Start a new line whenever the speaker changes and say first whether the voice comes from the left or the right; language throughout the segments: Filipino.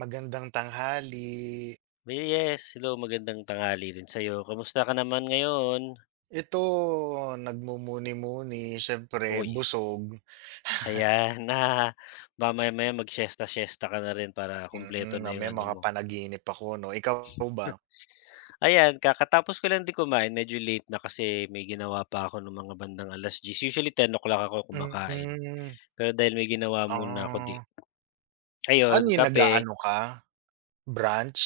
right: Magandang tanghali.
left: Yes, hello, magandang tanghali rin sa'yo. Kamusta ka naman ngayon?
right: Ito, nagmumuni-muni, siyempre
left: Uy,
right: busog.
left: ayan na mamaya-maya mag-siyesta-siyesta ka na rin para kumpleto na yung
right: Mamaya
left: ano mo.
right: makapanaginip ako 'no. Ikaw ba?
left: Ayan, kakatapos ko lang din kumain, medyo late na kasi may ginawa pa ako nung mga bandang 10:00. Usually 10:00 ako kumakain,
right: Mm,
left: pero dahil may ginawa muna ako di
right: ah.
left: ayun
right: Ano 'yun,
left: kape,
right: nag-aano ka, brunch?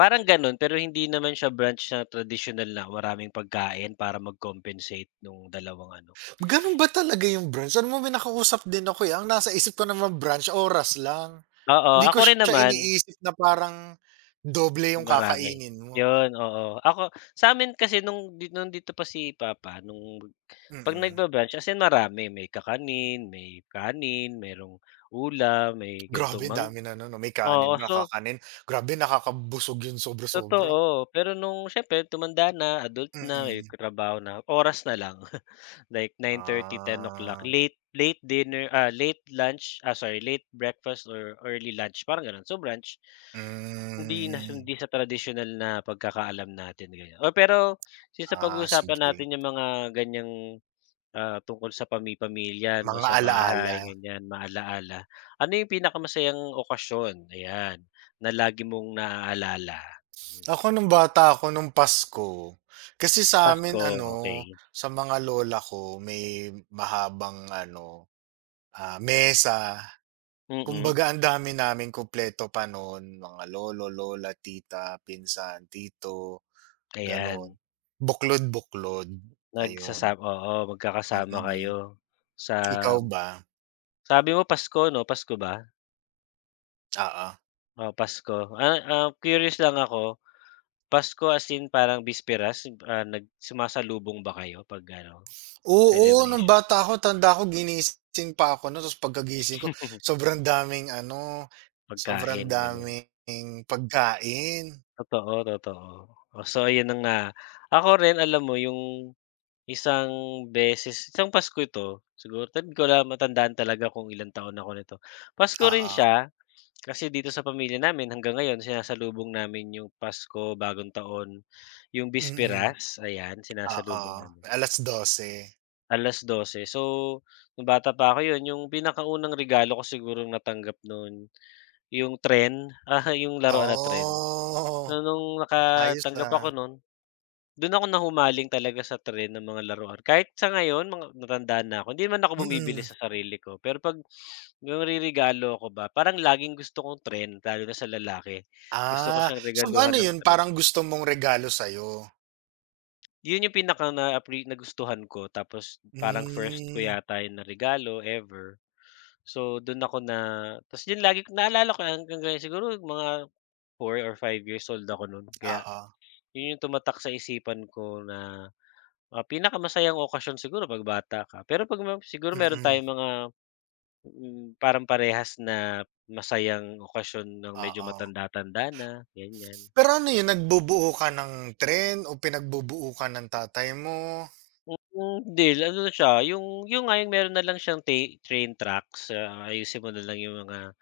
left: parang gano'n pero hindi naman siya brunch na traditional na maraming pagkain para mag-compensate nung dalawang ano.
right: Gano'n ba talaga yung brunch? Ano mo may nakausap din ako, eh, ang nasa isip ko naman brunch, oras lang.
left: Oo,
right: Hindi ko
left: ako rin
right: siya
left: naman.
right: iniisip na parang doble yung
left: Marami,
right: kakainin mo.
left: yun, oo. Ako sa sa'min kasi nung di nandito pa si papa, nung 'pag
right: Mm.
left: nagba-brunch, as in marami, may kakanin, may kanin, merong ulam, may ganitong
right: Grabe ang
left: mang
right: dami na nun 'no, may kanin,
left: oo, so
right: nakakanin. Grabe nakakabusog yun sobra-sobra.
left: totoo. Pero nung siyempre tumanda na, adult na, may
right: Mm.
left: trabaho na, oras na lang. Like nine thirty, ten o'clock,
right: Ah,
left: late late dinner, late lunch, sorry, late breakfast or early lunch, parang gano'n. So brunch. Hindi na
right: hmm.
left: hindi sa tradisyonal na pagkakaalam natin, ganyan. Oh, pero since pag
right: Ah,
left: uusapan
right: sige,
left: natin yung mga ganyang tungkol sa pami-pamilya 'no,
right: mga
left: sa
right: alaala.
left: bahay ganyan, maala-ala. Ano yung pinakamasayang okasyon, ayan, na lagi mong naaalala?
right: Ako nung bata ako nung Pasko, kasi sa amin
left: Pasko,
right: ano,
left: okay.
right: sa mga lola ko may mahabang ano, mesa.
left: Mm,
right: Kumbaga ang dami naming kumpleto pa nun, mga lolo, lola, tita, pinsan, tito, gano'n.
left: ayan.
right: Buklod-buklod, ayun.
left: Nagsasam oo, magkakasama
right: Mm.
left: kayo sa
right: Ikaw ba?
left: sabi mo Pasko 'no, Pasko ba?
right: Oo.
left: Oo, Pasko. Curious lang ako, Pasko as in parang bisperas, nag sumasalubong ba kayo 'pag ano,
right: Oo, nung
left: celebration,
right: bata ako, tanda ko ginising pa ako nun tapos pagkagising ko sobrang daming ano, sobrang
left: pagkain gano'n?
right: daming pagkain.
left: Totoo, totoo. Oh, so ayun na nga. Ako rin, alam mo yung isang beses, isang Pasko ito, siguro hindi ko na matandaan talaga kung ilang taon ako nito. Pasko rin
right: Oo,
left: siya, kasi dito sa pamilya namin hanggang ngayon sinasalubong namin yung Pasko, Bagong Taon, yung
right: mm,
left: bisperas, ayan,
right: oo,
left: sinasalubong namin.
right: alas dose.
left: Alas dose. So, nung bata pa ako, yun yung pinakaunang regalo ko sigurong natanggap noon, yung tren, yung laruan na tren.
right: Oh,
left: So, nung
right: ayos
left: nakatanggap ako
right: na,
left: noon, dun ako nahumaling talaga sa tren, ng mga laruan. Kahit sa ngayon, mga matanda na ako, hindi man ako bumibili
right: mm.
left: sa sarili ko. Pero 'pag yung nireregalo ko ba, parang laging gusto kong tren, lalo na sa lalaki. Gusto ko
right: Ah,
left: siyang
right: so
left: regaluhan
right: ano
left: ng
right: yun
left: tren.
right: parang gusto mong regalo sa'yo?
left: Yun yung pinaka na appre nagustuhan ko, tapos parang first ko
right: Hmm,
left: yata yung regalo ever. So, dun ako na tas yun, lagi naalala ko hanggang ngayon, siguro mga four or five years old ako nun, kaya
right: oo,
left: yun yung tumatak sa isipan ko na, ah, pinakamasayang okasyon siguro 'pag bata ka. Pero 'pag ma siguro meron
right: mm,
left: tayong mga, parang parehas na masayang okasyon ng medyo
right: oo.
left: matanda-tanda na, ganyan.
right: Pero ano yun nagbubuo ka ng trend o pinagbubuo ka ng tatay mo?
left: Hmm, hindi, ano na siya, yung nga yung meron na lang siyang ta train tracks, ah, ayusin mo na lang yung mga.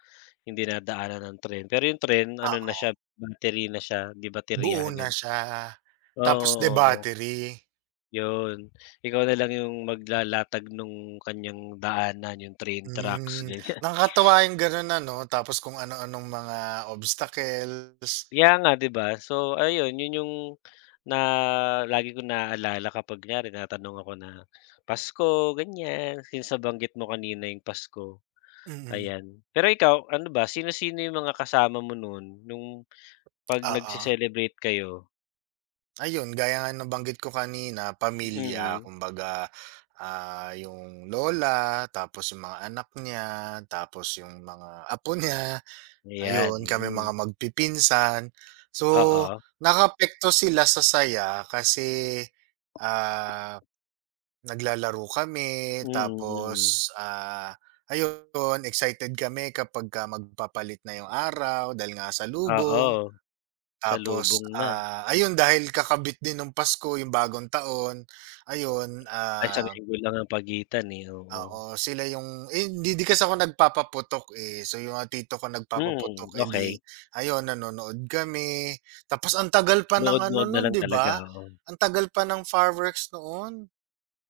left: Hindi nadaanan ng tren, pero yung tren ano na siya, battery na siya, 'di baterya
right: Buo na
left: ganun.
right: siya, tapos
left: Oo, oo,
right: de-battery.
left: yun. Ikaw na lang yung maglalatag nung kanyang daanan, yung train tracks,
right: Hmm,
left: ganyan.
right: nakakatuwa yung gano'n ano, tapos kung ano-anong mga obstacles.
left: Kaya nga 'di ba? So ayun, yun yung na lagi kong naaalala kapag kunyari tinatanong ako na, "Pasko," ganyan, since nabanggit mo kanina yung Pasko,
right: Mm,
left: ayan. Pero ikaw, ano ba, sino-sino yung mga kasama mo nun, nung 'pag
right: oo.
left: nagse-celebrate kayo?
right: Ayun, gaya nga nabanggit ko kanina, pamilya
left: Mm.
right: kumbaga, yung lola, tapos yung mga anak niya, tapos yung mga apo niya,
left: Ayan,
right: ayun kami
left: mm.
right: mga magpipinsan. So,
left: Oo.
right: nakaapekto sila sa saya kasi, ah naglalaro kami
left: Mm, mm.
right: tapos, ayun excited kami kapagka magpapalit na yung araw dahil nga sa lubong.
left: Oo,
right: Tapos,
left: salubong na.
right: ayun dahil kakabit din ng Pasko yung bagong taon, ayun,
left: Ay, isang linggo lang ang pagitan, eh, oo.
right: oo sila yung eh, hindi din kasi ako nagpapaputok, eh. So, yung mga tito ko
left: Mm,
right: nagpapaputok, eh, di
left: okey.
right: ayun nanonood kami. Tapos ang tagal pa ng ano
left: Nood-nood na
right: nun
left: lang
right: 'di
left: talaga,
right: ba?
left: oo.
right: Ang tagal pa ng fireworks noon.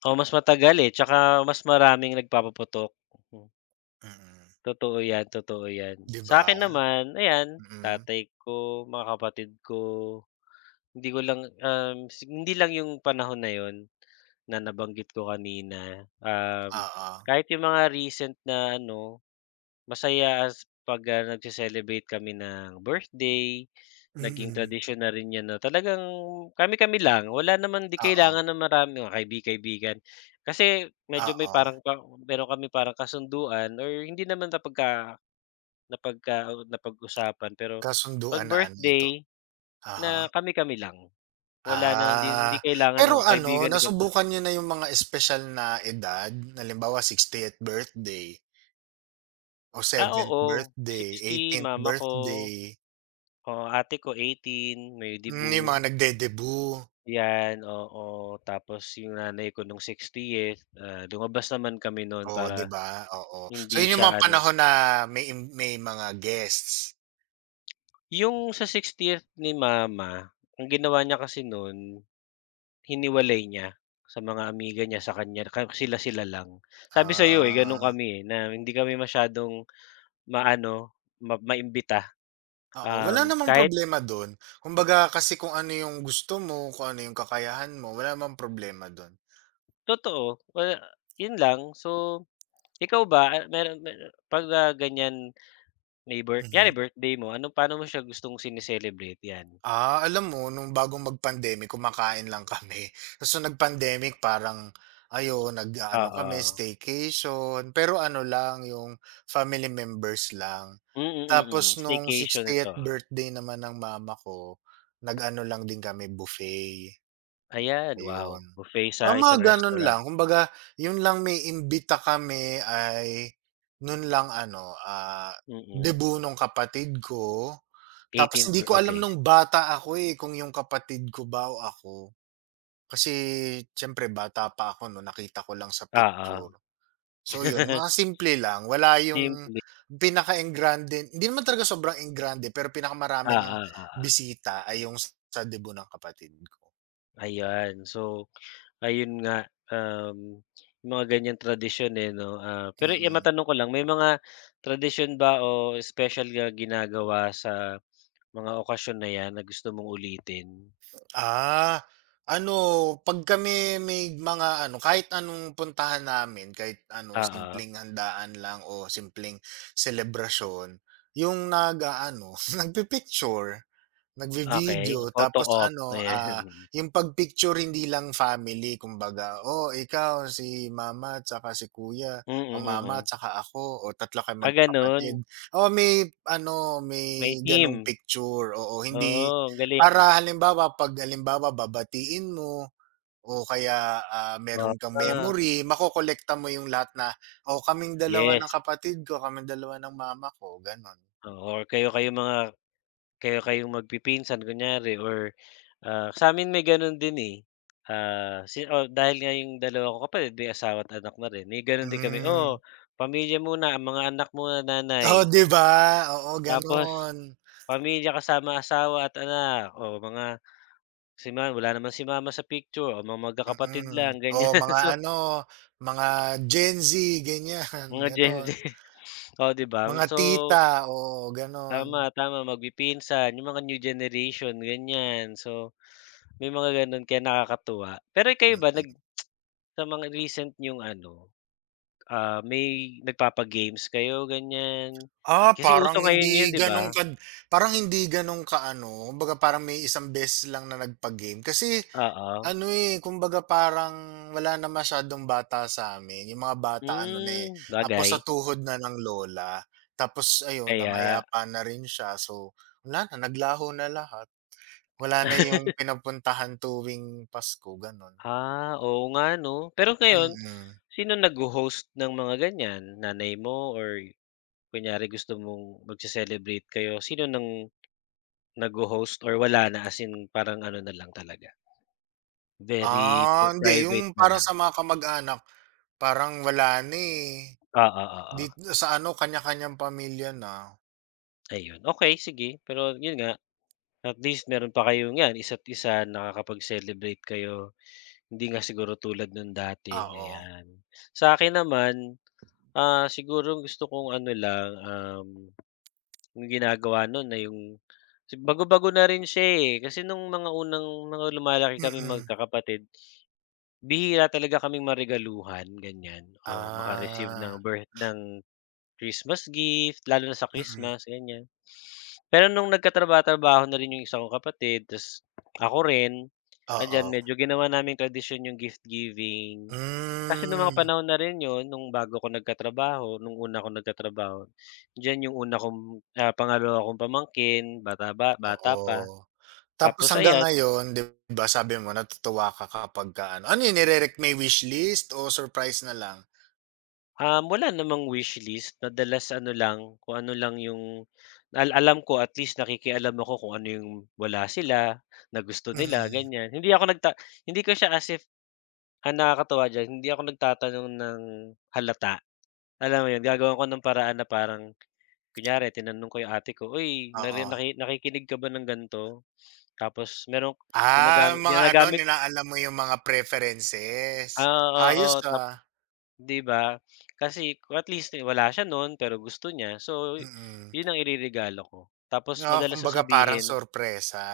left: Oo, mas matagal, eh, tsaka mas maraming nagpapaputok. Mm,
right: Mm,
left: totoo 'yan, totoo 'yan.
right: 'di ba?
left: Sa'kin naman, ayan,
right: Mm.
left: tatay ko, mga kapatid ko, hindi ko lang, si hindi lang yung panahon na yun na nabanggit ko kanina,
right: Oo.
left: kahit yung mga recent na ano. Masaya as 'pag, nagse-celebrate kami ng birthday, naging
right: Mm.
left: tradisyon na rin 'yan, na talagang kami-kami lang, wala naman, 'di
right: Oo,
left: kailangan ng marami o kaibi-kaibigan. Kasi medyo may
right: oo.
left: parang ka meron kami parang kasunduan or hindi naman napagka napagka napag-usapan pero 'pag
right: Kasunduan na ano ito?
left: birthday
right: Uh-huh.
left: na kami-kami lang. Wala na, hindi
right: Ah,
left: hindi kailangan
right: pero
left: ng "O,
right: ano,
left: kaibigan na ganito."
right: nasubukan niyo na yung mga espesyal na edad? Halimbawa 60th birthday o
left: Ah,
right: seventh
left: oo,
right: birthday,
left: sixty
right: eighteenth
left: mama ko,
right: birthday,
left: oo, ate ko 18, may
right: hmm,
left: dibu.
right: yung mga nagde-debut.
left: Yan, oo. Tapos yung nanay ko nung 60th, ah, lumabas naman kami noon
right: Oh,
left: para
right: 'di ba? Oo. So
left: hindi
right: yun yung mga
left: siya ano.
right: panahon na may mga guests.
left: Yung sa 60 ni mama, ang ginawa niya kasi nun, hiniwalay niya sa mga amiga niya, sa kanya ka sila-sila lang. Sabi sa'yo, eh, ganun
right: Ah.
left: kami, eh, na hindi kami masyadong maano, maimbita.
right: Oo, wala namang
left: Kahit
right: problema dun. Kumbaga kasi kung ano yung gusto mo, kung ano yung kakayahan mo, wala namang problema dun.
left: totoo, wala, yun lang. So, ikaw ba, meron meron 'pag, ganyan May birth yari
right: Mhm.
left: birthday mo, ano paano mo siya gustong sine-celebrate 'yan?
right: Ah, alam mo nung bagong mag-pandemic kumakain lang kami. Ta's nung nag-pandemic parang ayun, nag-aano kami,
left: Oo.
right: staycation, pero ano lang, yung family members lang.
left: Mm,
right: Tapos
left: mm.
right: nung
left: Staycation
right: 60
left: ito, ah.
right: birthday naman ng mama ko, nag-ano lang din kami, buffet.
left: Ayan, wow.
right: Ayun.
left: Buffet sa
right: Ah, mga
left: isang
right: gano'n
left: restaurant.
right: lang. Kumbaga, 'yun lang may imbita kami ay nun lang ano,
left: Mm.
right: debut nung kapatid ko. Tapos
left: 18th
right: hindi
left: bir
right: ko alam
left: okey.
right: nung bata ako, eh, kung yung kapatid ko ba o ako. Kasi siyempre bata pa ako no nakita ko lang sa
left: Oo.
right: picture. So 'yun, mga simple lang. Wala yung
left: Simple.
right: pinaka-enggrande hindi naman talaga sobrang engrande pero pinakamarami ng
left: Oo, oo.
right: bisita ay yung sa debut ng kapatid ko.
left: Ayan. So, ayun nga, um, mga ganiyang tradisyon, eh, 'no, ah, pero, eh,
right: Mm.
left: matanong ko lang, may mga tradisyon ba o espesyal na ginagawa sa mga okasyon na 'yan na gusto mong ulitin?
right: Ah, ano, 'pag kami may mga ano, kahit anong puntahan namin, kahit ano,
left: Oo.
right: simpleng handaan lang o simpleng selebrasyon, yung nag-aano, nagpi-picture.
left: Okey,
right: Nagvi-video
left: photo
right: tapos
left: op,
right: ano,
left: ayan.
right: yung pag-picture hindi lang family kumbaga, "Oh, ikaw, si mama at saka si kuya,
left: Mm,
right: o
left: mm,
right: mama at
left: mm.
right: saka ako, o tatlo kayong
left: Ah, gano'n,
right: magkakapatid." Oo, may ano,
left: may
right: may gano'ng
left: team,
right: picture, oo. Hindi
left: oo, ang
right: para
left: galing.
right: halimbawa 'pag halimbawa babatiin mo o kaya,
left: Oo,
right: meron kang memory, makokolekta mo yung lahat na, "Oh, kaming dalawa ng
left: yes,
right: kapatid ko, kaming dalawa ng mama ko." Gano'n.
left: oo, or kayo kayong mga kayo kayong magpipinsan kunyari or, ah, sa'min may gano'n din, eh. Ah, si o dahil nga yung dalawa ko kapatid may asawa at anak na rin, may gano'n din kami,
right: Hmm.
left: "Oh, pamilya muna, ang mga anak muna
right: Oh,
left: nanay."
right: 'di
left: Oh,
right: ba? Oo,
left: tapos
right: gano'n.
left: pamilya kasama asawa at anak, oh, mga Si ma wala naman si mama sa picture o mga magkakapatid
right: Mm,
left: lang ganyan.
right: oo, mga
left: So,
right: ano, mga Gen Z ganyan,
left: mga Gen Z,
right: gano'n.
left: oh, 'di ba?
right: Mga
left: So,
right: tita, oo, gano'n.
left: tama, tama, magpipinsan, yung mga new generation ganyan. So, may mga gano'n, kaya nakakatuwa. Pero kayo ba
right: Hmm.
left: nag sa mga recent yung ano, may nagpapa-games kayo ganyan?
right: Ah,
left: Kasi uso ngayon 'yun, 'di ba?
right: parang hindi gano'n ka-ano, kumbaga parang may isang beses lang na nagpa-game kasi
left: Oo.
right: ano, eh, kumbaga parang wala na masyadong bata sa'min, yung mga bata ano na, eh,
left: Hmm,
right: apos sa
left: bagay.
right: tuhod na ng lola. Tapos ayun,
left: Kaya,
right: namayapa na rin siya, so wala na, naglaho na lahat. Wala na yung pinapuntahan tuwing Pasko, gano'n?
left: ah, oo nga 'no. Pero ngayon,
right: Mm.
left: sino nag host ng mga ganyan, nanay mo or kunyari gusto mong magse-celebrate kayo, sino ng nagho-host or wala na, as in parang ano na lang talaga, very
right: Ah,
left: pri
right: hindi yung
left: private na
right: parang
left: lang?
right: sa mga kamag-anak, parang wala na, eh,
left: Oo, oo, oo.
right: dit sa ano kanya-kanyang pamilya na.
left: Ayun, okay, sige. Pero yun nga, at least meron pa kayong yan isa't isa, nakakapag-celebrate kayo. Hindi nga siguro tulad nung dati,
right: Ah, oo,
left: ayan. Sa akin naman, ah, siguro gusto kong ano lang, yung ginagawa nun na yung si- bago-bago na rin siya, eh, kasi nung mga unang mga lumalaki kaming
right: mm.
left: magkakapatid. Bihira talaga kaming marigaluhan ganyan, o maka-receive
right: Ah,
left: ng birth ng Christmas gift, lalo na sa
right: mm,
left: Christmas, ganyan. Pero nung nagkatrabaho-trabaho na rin yung isa kong kapatid, ta's ako rin, andiyan,
right: oo.
left: medyo ginawa namin tradisyon yung gift giving. Kasi nung mga
right: Hmm,
left: panahon na rin yun, nung bago ako nagkatrabaho, nung una akong nagkatrabaho, diyan yung una kong, ah, pangalawa kong pamangkin, bata ba bata pa.
right: oo. Tapos
left: Tapos
right: hanggang
left: ayan,
right: ngayon, 'di ba, sabi mo natutuwa ka kapagka ano, ano yun may wishlist o surprise na lang?
left: Wala namang wish list. Madalas ano lang, kung ano lang yung alam ko, at least nakikialam ako kung ano yung wala sila, na gusto nila,
right: Mm,
left: ganyan. Hindi ako nagta hindi ko siya as if ang nakakatuwa diyan, hindi ako nagtatanong ng halata. Alam mo yun, gagawan ko ng paraan na parang kunyari tinanong ko yung ate ko, "Uy, nari
right: oo.
left: naki nakikinig ka ba ng ganito?" Tapos merong
right: Ah,
left: gumagamit
right: mga ano
left: ginagamit
right: inaalam mo yung mga preferences.
left: ah, oo,
right: Ayos,
left: oo, tap.
right: ah,
left: 'Di ba? Kasi kung at least wala siya nun pero gusto niya, so
right: mm.
left: yun ang ireregalo ko. Tapos
right: Oo,
left: madalas ko
right: kumbaga parang
left: sabihin
right: sorpresa.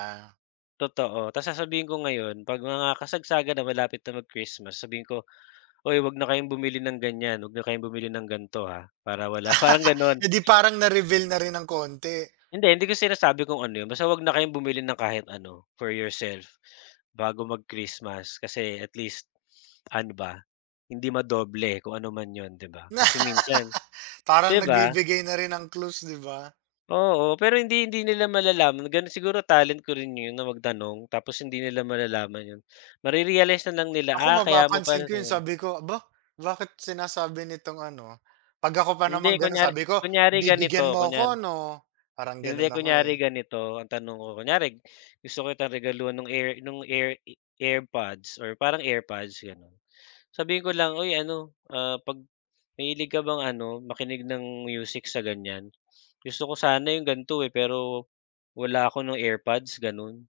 left: totoo, tapos sasabihin ko ngayon 'pag mga kasagsagan na malapit na mag-Christmas, sabihin ko, "Uy, 'wag na kayong bumili ng ganyan, 'wag na kayong bumili ng gan'to, ha, para wala" parang gano'n.
right: Eh, di parang na-reveal na rin ng konti.
left: Hindi, hindi ko sinasabi kung ano yun, basta 'wag na kayong bumili ng kahit ano for yourself bago mag-Christmas kasi at least ano ba, hindi madoble kung ano man yun, 'di ba? Kasi minsan
right: Parang
left: 'di ba?
right: nagbibigay na rin ng clues, di ba?
left: Oo, pero hindi hindi nila malalaman, gano'n, siguro talent ko rin 'yun na magtanong tapos hindi nila malalaman 'yun. Mare-realize na lang nila,
right: Ako
left: ah, kaya mo
right: mapapansin
left: pala
right: ko yun
left: tinanong.
right: sabi ko, "Aba, bakit sinasabi nitong ano?" 'Pag ako pa
left: Hindi
right: naman gano'n
left: kunyari
right: sabi ko,
left: kunyari ganito,
right: "Bibigyan mo ako
left: kunyari
right: 'no?" Parang gano'n ako, eh.
left: kunyari ganito ang tanong ko, kunyari gusto kitang regaluhan ng air nung air i AirPods or parang AirPods gano'n. Sabihin ko lang, "Uy ano, 'pag mahilig ka bang ano, makinig ng music sa ganyan? Gusto ko sana yung ganito, eh, pero wala ako ng AirPods," gano'n.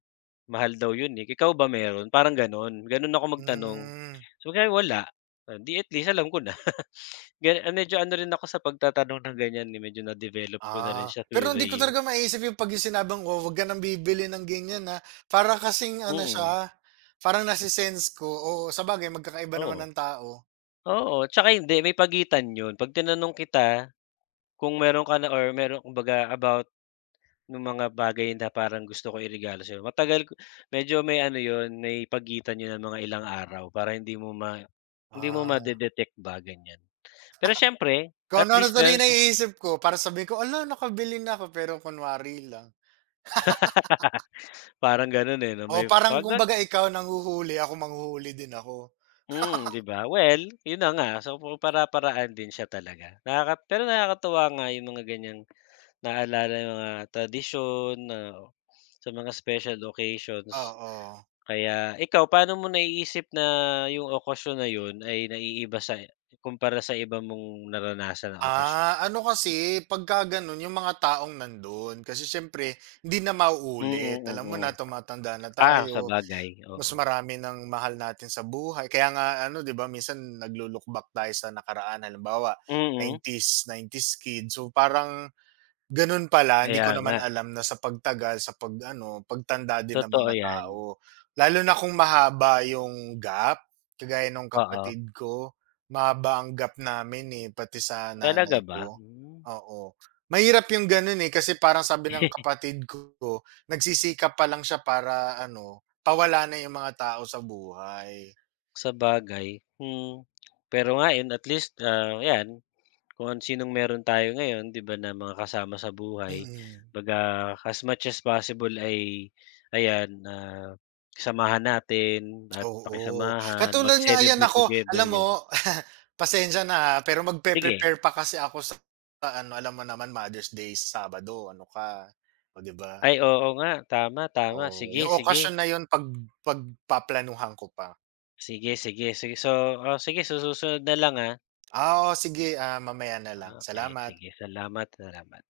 left: "Mahal daw yun, eh, ikaw ba meron?" Parang gano'n. Gano'n ako magtanong.
right: Hmm.
left: So, kaya wala, ah, 'di at least alam ko na. Gano ah, medyo ano rin ako sa pagtatanong ng ganyan, eh, medyo na-develop ko na
right: Ah,
left: rin siya
right: pero
left: through the
right: hindi ko talaga
left: years.
right: maisip yung 'pag yung sinabing, "Oh, wag ka ng bibili ng ganyan, ah." Para kasing ano siya,
left: Mm,
right: parang nase-sense ko, oo, sabagay magkakaiba naman
left: oo.
right: ng tao.
left: Oo, 'tsaka hindi, may pagitan yun. 'Pag tinanong kita kung meron ka na or meron kumbaga about nung mga bagay na parang gusto ko iregalo sa'yo. Matagal ko, medyo may ano 'yun, may pagitan 'yun ng mga ilang araw para hindi mo ma hindi mo
right: Ah,
left: made-detect ba, ganiyan. Pero siyempre,
right: kung
left: at
right: ano-ano
left: least
right: tuloy
left: meron siya,
right: naiisip ko para sabihin ko, "Hala, nakabili na ako," pero kunwari lang.
left: parang gano'n, eh, 'no,
right: O
left: may
right: parang
left: pag nag
right: kumbaga ikaw nanghuhuli, ako manghuhuli din ako.
left: mm, 'di ba? Well, 'yun na nga, so para-paraan din siya talaga. Nakaka pero nakakatuwa nga yung mga ganiyang naalala yung mga tradisyon na sa mga special occasions.
right: Oo.
left: Kaya ikaw, paano mo naiisip na yung okasyon na yun ay naiiba sa kumpara sa iba mong naranasan na okasyon?
right: Ah, ano kasi pagka gano'n yung mga taong nandun kasi siyempre hindi na
left: Mm,
right: mauulit. Alam mo
left: mm.
right: na tumatanda na
left: Ah,
right: tayo.
left: sabagay,
right: Mas
left: oo.
right: marami ng mahal natin sa buhay kaya nga ano 'di ba minsan naglo-look back tayo sa nakaraan halimbawa
left: Mm,
right: 90s, 90s kid so parang gano'n pala, hindi
left: kaya
right: ko
left: nga,
right: naman alam na sa pagtagal, sa pag-ano, pagtanda din ng
left: totoo
right: mga
left: yan.
right: tao, lalo na kung mahaba yung gap, kagaya nung
left: Oo,
right: kapatid ko, mahaba ang gap namin, eh, pati sa
left: talaga
right: nanay
left: ba?
right: ko,
left: Hmm.
right: oo. Mahirap yung gano'n, eh, kasi parang sabi ng kapatid ko, nagsisikap pa lang siya para ano, pawala na yung mga tao sa buhay,
left: Sabagay, hmm. Pero nga yun, at least, ah, 'yan kung an sinong meron tayo ngayon 'di ba, na mga kasama sa buhay,
right: mm.
left: 'baga as much as possible ay ayan, samahan natin at
right: Oo,
left: pakisamahan,
right: katulad nga yan
left: mag-celebrate
right: ako
left: together
right: alam
left: yan.
right: mo, pasensya na ha, pero
left: Sige,
right: magpe-prepare pa kasi ako sa ano, alam mo naman Mother's Day Sabado ano ka, o 'di ba?
left: ay oo nga, tama, tama,
right: Oo,
left: sige,
right: yung
left: sige.
right: occasion na yun pagpaplanuhan ko pa.
left: Sige, sige, sige so, oh, sige sa susunod na lang, ah.
right: Ah, oo sige, mamaya na
left: Ah,
right: lang.
left: okay,
right: Salamat.
left: sige, salamat, salamat.